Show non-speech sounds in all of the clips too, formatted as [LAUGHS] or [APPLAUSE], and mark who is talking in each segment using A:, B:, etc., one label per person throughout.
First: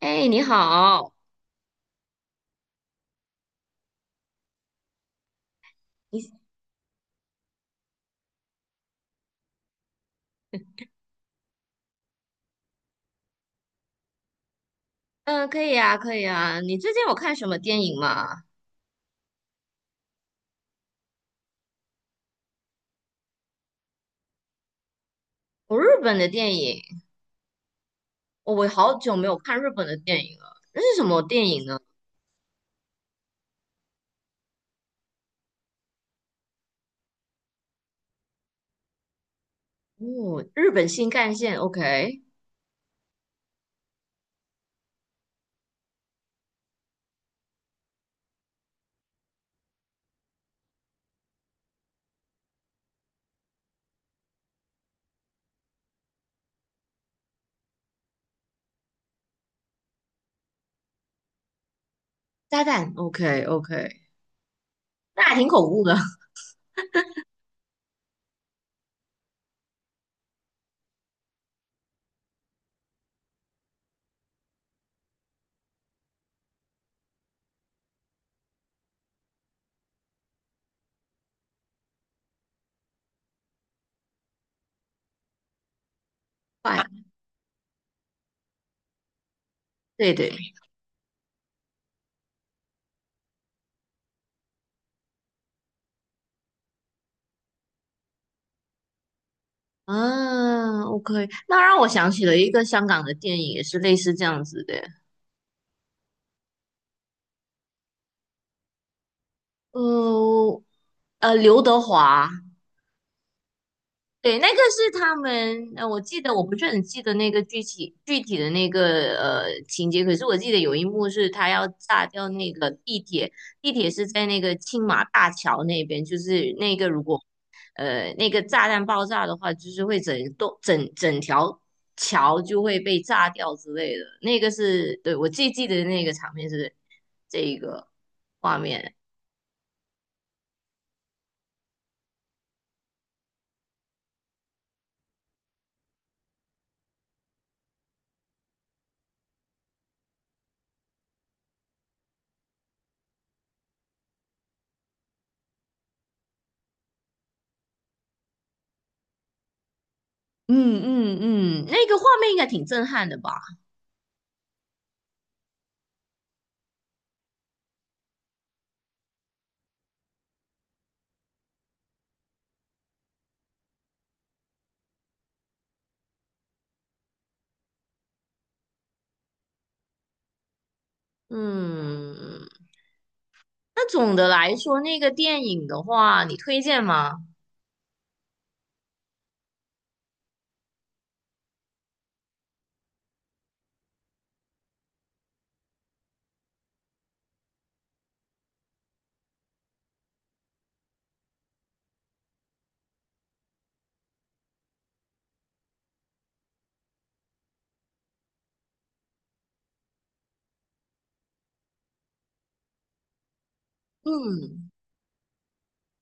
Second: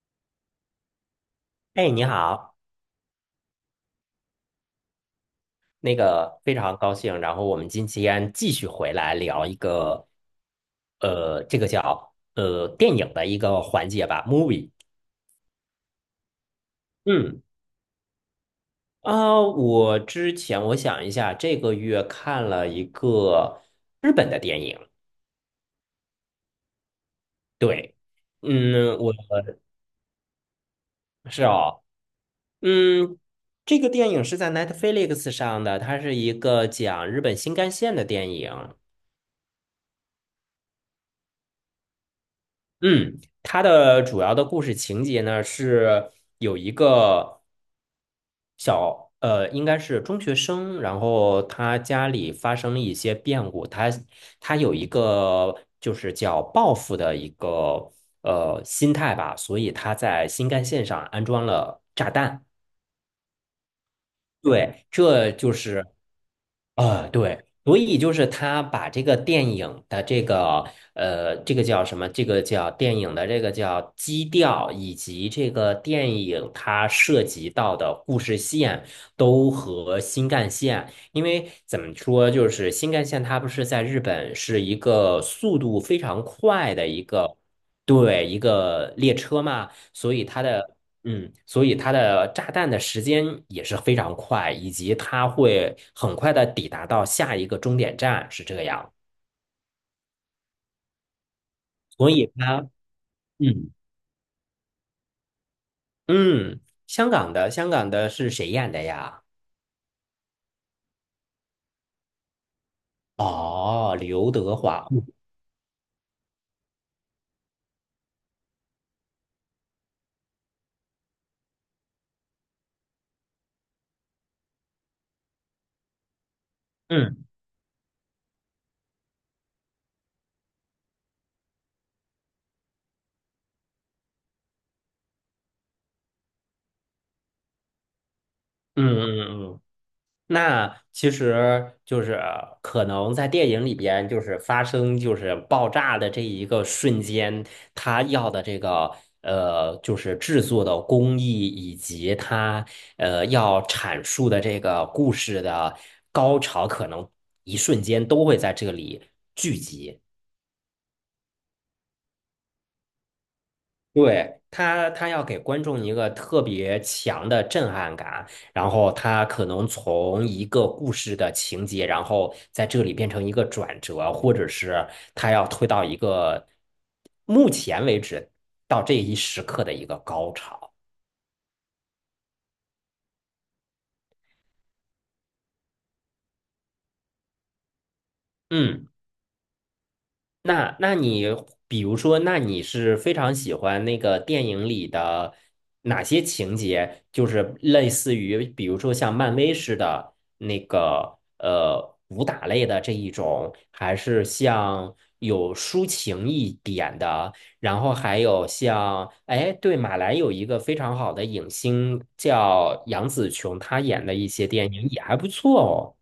A: 哎，你好。
B: 哎，你好，
A: 你
B: 非常高兴，然后我们今天继续回来聊一个，这个叫电影的一个环节吧，movie。
A: 可以啊，可以啊。你最近有看
B: 嗯，
A: 什么电影吗？
B: 啊，我之前我想一下，这个月看了一个日本的电影。
A: 我日本的电影。
B: 对。
A: 哦，我
B: 嗯，
A: 好
B: 我
A: 久没有看日本的电影了。那是什么
B: 是
A: 电影呢？
B: 哦。嗯，这个电影是在 Netflix 上的，它是一个讲日本新干线的电影。
A: 哦，日本新干线，OK。
B: 嗯，它的主要的故事情节呢是有一个小，应该是中学生，然后他家里发生了一些变故，他有一个就是叫报复的一个心态吧，所以他在新干线上安装了炸弹。
A: 炸弹，OK，OK。
B: 对，
A: 那
B: 这
A: 还挺
B: 就
A: 恐怖
B: 是。
A: 的。[LAUGHS]
B: 啊，对，所以就是他把这个电影的这个，这个叫什么？这个叫电影的这个叫基调，以及这个电影它涉及到的故事线都和新干线，因为怎么说，就是新干线它不是在日本是一个速度非常快
A: 快。
B: 的一个。对，一个列车嘛，
A: 对
B: 所以
A: 对。
B: 它的嗯，所以它的炸弹的时间也是非常快，以及它会很快的抵达到下一个终点站，是这样。
A: 啊，OK，那让我想
B: 所
A: 起
B: 以
A: 了一个
B: 它，
A: 香港的电影，也
B: 嗯
A: 是类似这样子的。
B: 嗯，香港的是谁演的呀？
A: 呃刘德华。
B: 哦，刘
A: 对，那个
B: 德华。
A: 是
B: 嗯
A: 他们，我记得我不是很记得那个具体的那个情节，可是我记得有一幕是他要炸掉那个地铁。地铁是在那个青马大桥那边，就是那个如果
B: 嗯
A: 那个炸弹爆炸的话，就是会整栋整整条桥就会被炸掉之类的。那个是对我最记得那个场面是这一个画
B: 嗯
A: 面。
B: 嗯嗯。那其实就是可能在电影里边，就是发生就是爆炸的这一个瞬间，他要的这个，就是制作的工艺以及他要阐述的这个故事的高潮，可能一瞬间都会在这里聚集。
A: 嗯嗯嗯。那个画面应该挺震撼的吧。
B: 对，他要给观众一个特别强的震撼感，然后他可能从一个故事的情节，然后在这里变成一个转折，或者是他要推到一个目前为止到这一时刻的一个高潮。
A: 嗯，那总的来说，那个电影的话，你推荐吗？
B: 嗯。那你比如说，那你是非常喜欢那个电影里的哪些情节？就是类似于，比如说像漫威似的那个武打类的这一种，还是像有抒情一点的？然后还有像，哎，对，马来有一个非常好的影星叫杨紫琼，她演的一些
A: 嗯
B: 电影也还不错哦。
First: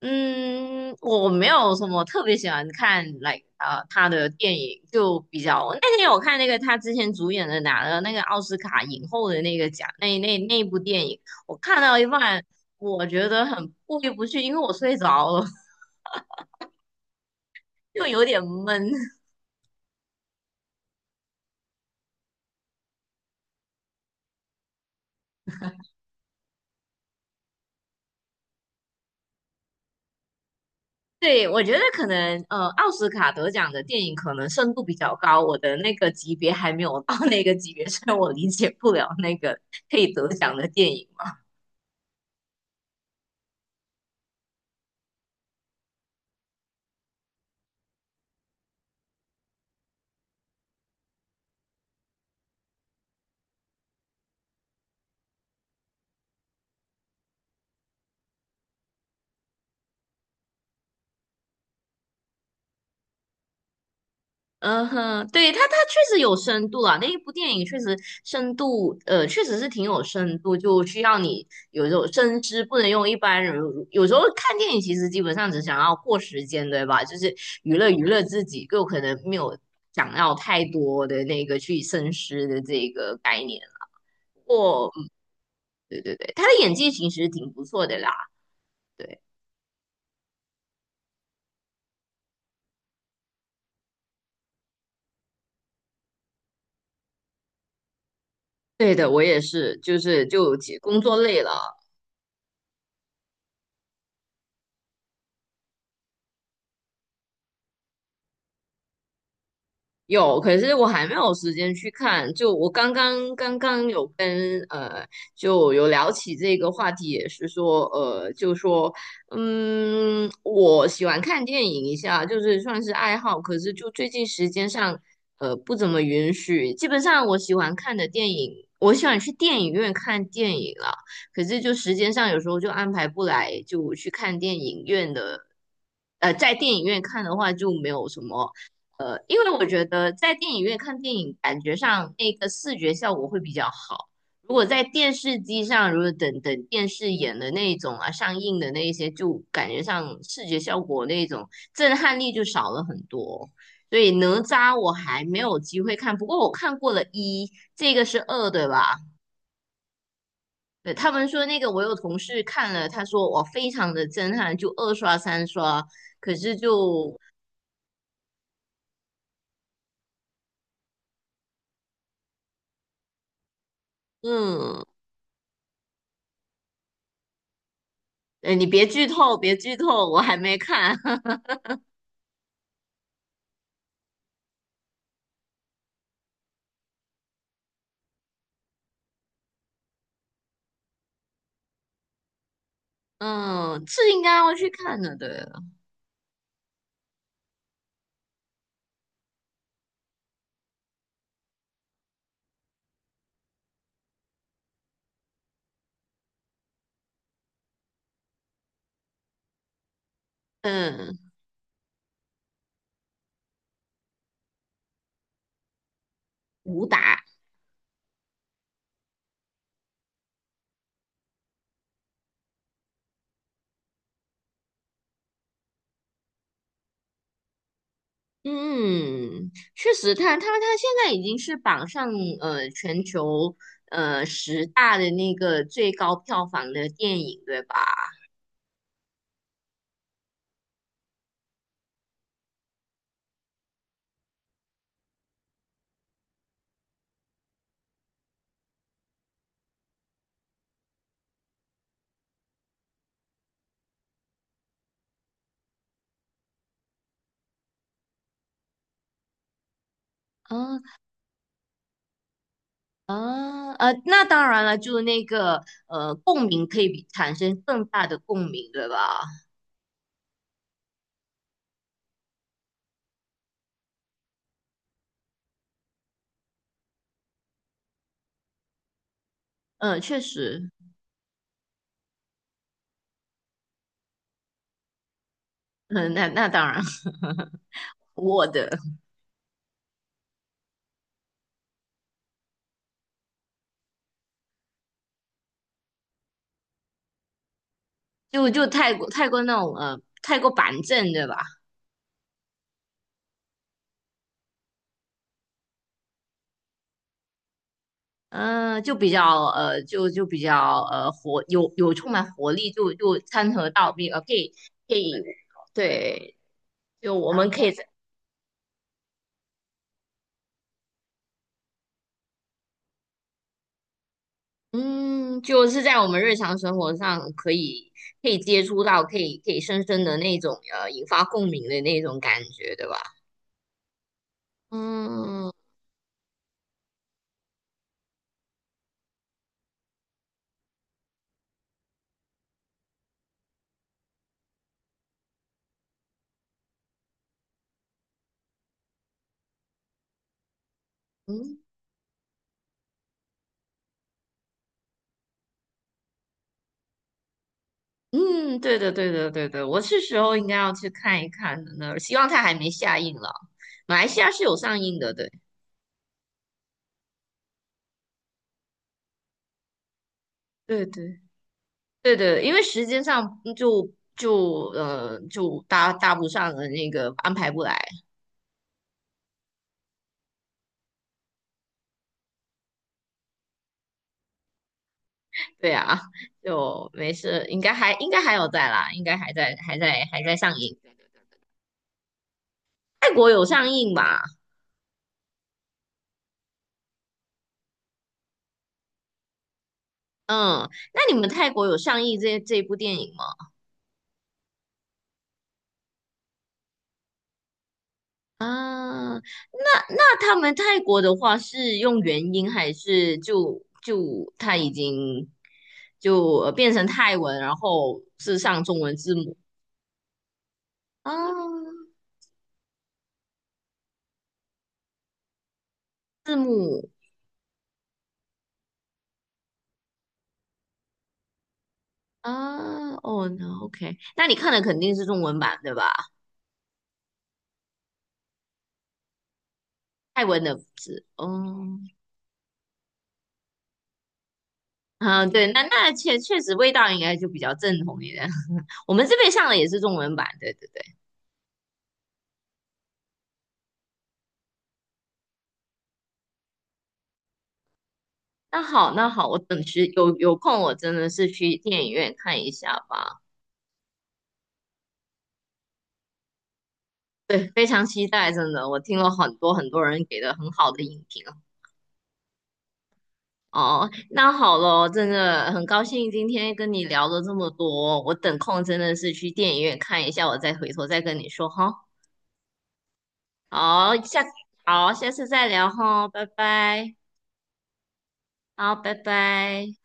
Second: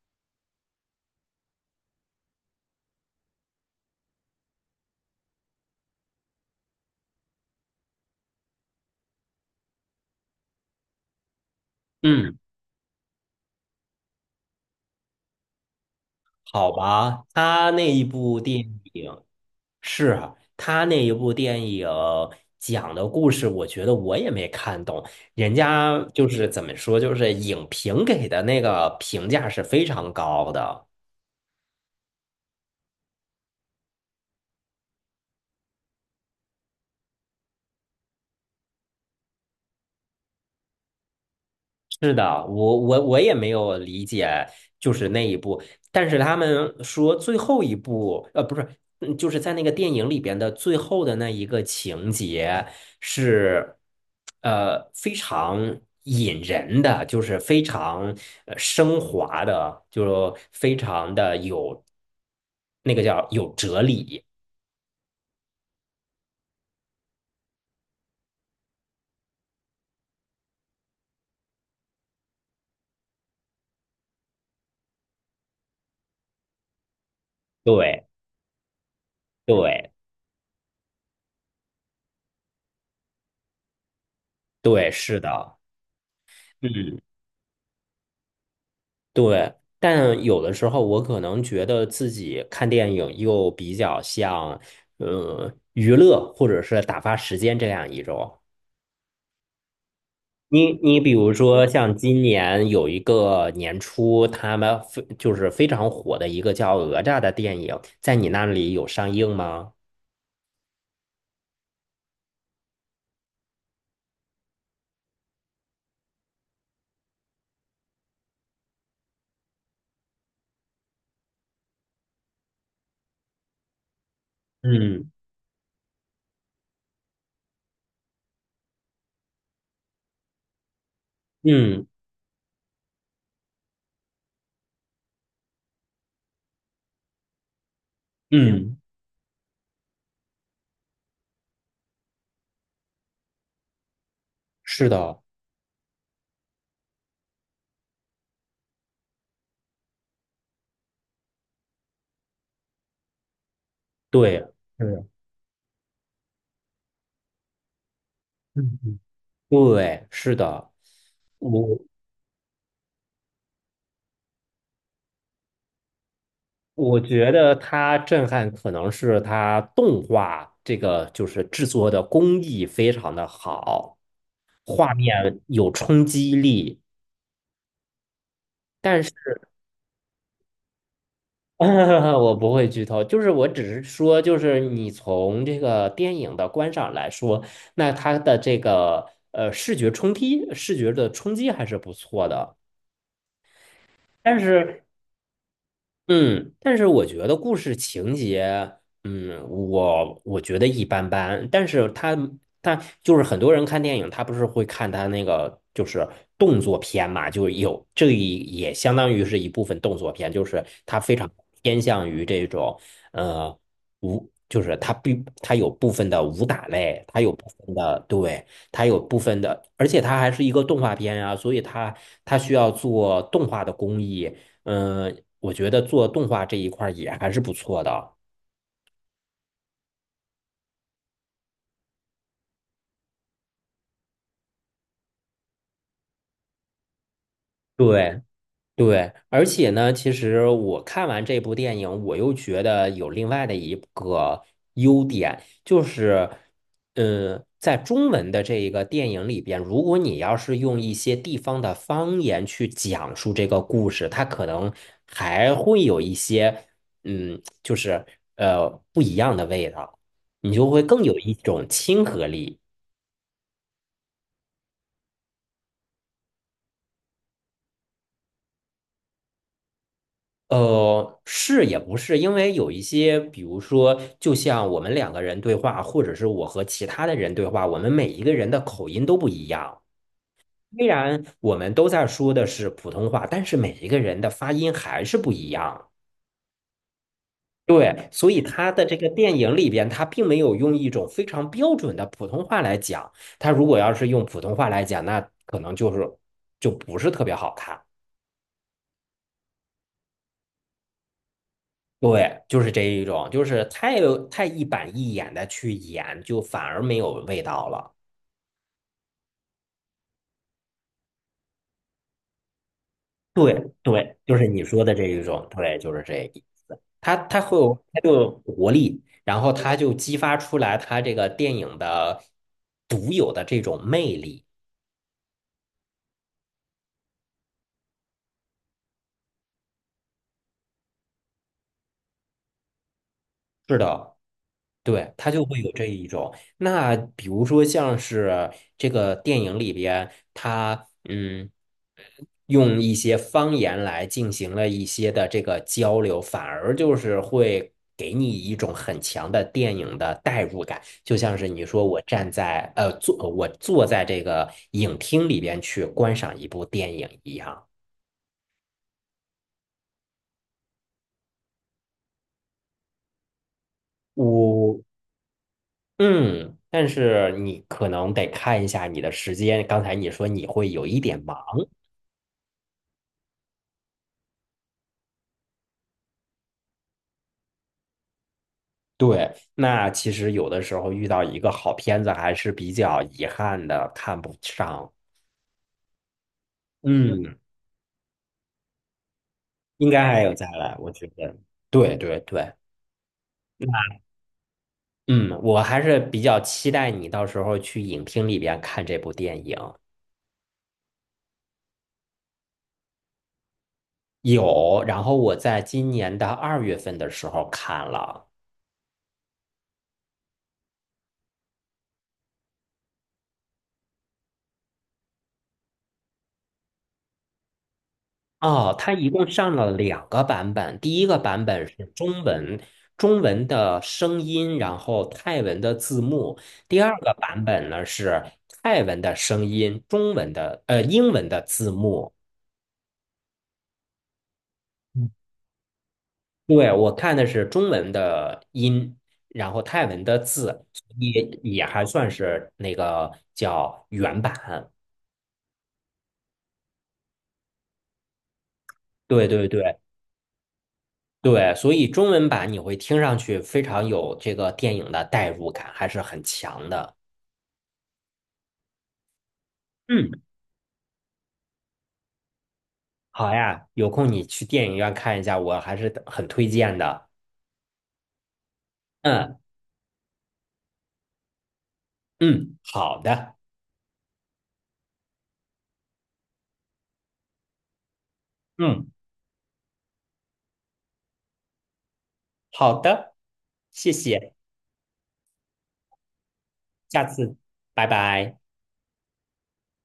A: 嗯，我没有什么特别喜欢看来他的电影，就比较那天我看那个他之前主演的拿了那个奥斯卡影后的那个奖，那部电影，我看到一
B: 嗯，
A: 半，我觉得很过意不去，因为我睡着了。[LAUGHS]
B: 好吧，她那一
A: 就有
B: 部
A: 点
B: 电
A: 闷。
B: 影。是啊，他那一部电影讲的故事，我觉得我也没看懂。人家就是怎么说，就是影评给的那个评价是非常高的。
A: 对，我觉得可能奥斯卡得奖的电影可能深度比较高，我的那个级别还没有到那个级别，所以我理解不了那个可以得奖的电影嘛。
B: 是的，我也没有理解，就是那一部，但是他们说最后一部，呃，不是，嗯就是在那个电影里边的最后的那一个情节是，非常引人的，就是非常升华的，就非常的有那个叫有哲理。
A: 嗯哼，对，它它确实有深度啊，那一部电影确实深度，确实是挺有深度，就需要你有一种深知，不能用一般人。有时候看电影其实基本上只想要过时间，对吧？就是娱乐娱
B: 对
A: 乐自己，就可能没有
B: 对
A: 想要太多的那个去深思的这个概念。
B: 对，
A: 过，嗯。
B: 是的，
A: 对对对，他的演技
B: 嗯。
A: 其实挺不错的啦。对。
B: 对，但有的时候我可能觉得自己看电影又比较像，娱乐或者是打发时间这样一种。
A: 对的，我也是，就是就
B: 你
A: 工
B: 你比
A: 作
B: 如
A: 累了。
B: 说，像今年有一个年初，他们非就是非常火的一个叫《哪吒》的电影，在你那里有上映吗？
A: 有，可是我还没有时间去看。就我刚刚有跟就有聊起这个话题，也是说就说嗯，我喜欢看电影一下，就是算是爱好。可是就最近时间上
B: 嗯
A: 不怎么允许。基本上我喜欢看的电影，我喜欢去电影院看电影了。可是就
B: 嗯
A: 时间上有时候就安排不来，就去看电影院的。在电影院看的话就没有什么。
B: 嗯，
A: 因为我觉得在电影院看电影，感觉上那个视觉效果会比较好。如果在
B: 是
A: 电
B: 的，
A: 视机上，如果等等电视演的那一种啊，上映的那一些，就感觉上视觉效果那一种震撼力就少了很多。所以哪
B: 对，
A: 吒我
B: 是，
A: 还没有机会看，不过我看过了一，这个是二，对
B: 嗯
A: 吧？
B: 嗯，对，是的。
A: 对，他们说那个
B: 我。
A: 我有同事看了，他说我非常的震撼，就二刷三刷，可是
B: 我
A: 就
B: 觉得它震撼可能是它动画这个就是制作的工艺非常的好，
A: 嗯。
B: 画面有冲击力。
A: 哎，你别
B: 但
A: 剧
B: 是
A: 透，别剧透，我还没看。[LAUGHS]
B: [LAUGHS] 我不会剧透，就是我只是说，就是你从这个电影的观赏来说，那它的这个视觉冲击、视觉的冲击还是不错的。
A: 嗯，是应该
B: 但
A: 要去
B: 是
A: 看的，对。
B: 嗯，但是我觉得故事情节，嗯，我觉得一般般。但是他就是很多人看电影，他不是会看他那个就是动作片嘛，就有这一也相当于是一部分动作片，就是他非
A: 嗯，
B: 常偏向于这种呃武，他有部分的武打
A: 武
B: 类，他
A: 打。
B: 有部分的对，他有部分的，而且他还是一个动画片啊，所以他需要做动画的工艺。嗯，呃我觉得做动画这一块儿也还是不错的。
A: 嗯，确实它，他他他现在已经是榜上全球十大的那个最高票房的电影，对吧？
B: 对对，而且呢，其实我看完这部电影，我又觉得有另外的一个优点，就是，嗯，在中文的这一个电影里边，如果你要是用一些地方的方言去讲述这个故事，它可能还会有一些，嗯，就是不一样的味道，你就会
A: 嗯。
B: 更有一种亲和力。
A: 那当然了，就那个共鸣可以比产生更大的共鸣，对吧？
B: 呃，是也不是，因为有一些，比如说，就像我们两个人对话，或者是我和其他的人对话，我们每一个人的口音都不一样。
A: 嗯，确实。
B: 虽然我们都在说的是普通话，但是每一个人的发音还是不一样。
A: 嗯，那那当然。
B: 对，
A: [LAUGHS]
B: 所以
A: 我的。
B: 他的这个电影里边，他并没有用一种非常标准的普通话来讲。他如果要是用普通话来讲，那可能就是就不是特别好看。
A: 就就太过太过那种太过板正对吧？
B: 对，就是这一种，就是太一板一眼的去演，就反而没有味道了。
A: 嗯、就比较就就比较活有有充满活力，就就掺和
B: 对
A: 到并
B: 对，
A: 可
B: 就是
A: 以
B: 你说
A: 可
B: 的这
A: 以
B: 一种，对，就是这
A: 对。
B: 一，
A: 就
B: 它
A: 我
B: 它
A: 们
B: 会
A: 可以
B: 有
A: 在
B: 它就有活力，然后它就激发出来它这个电影的独有的这种魅力。
A: 嗯就是在我们日常生活上可以可以接触到，可以可以深深的那种引发共鸣的那种感觉，对吧？
B: 是的。对，他就
A: 嗯
B: 会有这一种。那比如说像是这个电影里边，他嗯，用一些方言来进行了一些的这个交流，反而就是会给你一种很强的电影的代入感。就像是
A: 嗯。
B: 你说我站在我坐在这个影厅里边去观赏一部电影一样。
A: 嗯，对的，对的，对的，我是时候应该要去看一看的呢。希望它还没下映了。马来西亚是有上
B: 我
A: 映的，对。
B: 嗯，但是你可能得看一下你的时间。刚才你说你会
A: 对
B: 有一
A: 对
B: 点忙。
A: 对对，因为时间上嗯就就就搭搭不上的那个安排不来。
B: 对，那其实有的时候遇到一个好片子还是比较遗憾的，看不上。
A: 对啊，就没
B: 嗯，
A: 事，应该还应该还有在啦，应该还在还
B: 应
A: 在
B: 该
A: 还
B: 还有
A: 在
B: 再
A: 上
B: 来，
A: 映。
B: 我觉得。对对对，
A: 泰国有上映吧？
B: 嗯，我还是比较期待你到时候去影厅里边看这部电影。
A: 嗯，那你们泰国有上映这这部电影吗？
B: 有，然后我在今年的2月份的时候看了。
A: 啊，那那他们泰国的话是用元音还是就就他已经就变成泰文，然后是上
B: 哦，
A: 中
B: 它
A: 文
B: 一
A: 字
B: 共
A: 母。
B: 上了两个版本，第一个版本
A: 啊，
B: 是中文，中文的声音，然后泰文的字
A: 字
B: 幕；第
A: 母。
B: 二个版本呢是泰文的声音，中文的英文的字幕。
A: 啊，哦，那 OK，那你看的肯定是
B: 嗯，
A: 中文版对吧？
B: 对，我看的是中文的音，然后泰文的
A: 泰文的
B: 字，
A: 字，哦。
B: 也还算是那个叫原版。
A: 啊，对，那那确确实味道应该就比较正统一点。[LAUGHS] 我们这
B: 对
A: 边上
B: 对
A: 的也
B: 对
A: 是中文版，对对对。
B: 对，所以中文版你会听上去非常有这个电影的代入感，还是很强的。
A: 那好，那好，我等时有
B: 嗯，
A: 有空，我真的是去电影院看一下吧。
B: 好呀，有空你去电影院看一下，我还是很推荐的。
A: 对，非常期待，真的，我听了很
B: 嗯
A: 多很多人给的很好的影评
B: 嗯，好的，
A: 哦。那好了，真的很高兴今天跟你聊了这么多，我等空真
B: 嗯，
A: 的是去电影院看一下，我再回头再跟你说哈。
B: 好的，谢
A: 好，下。
B: 谢，
A: 好，下次再聊哈，拜拜。
B: 下次，拜拜。
A: 好，拜拜。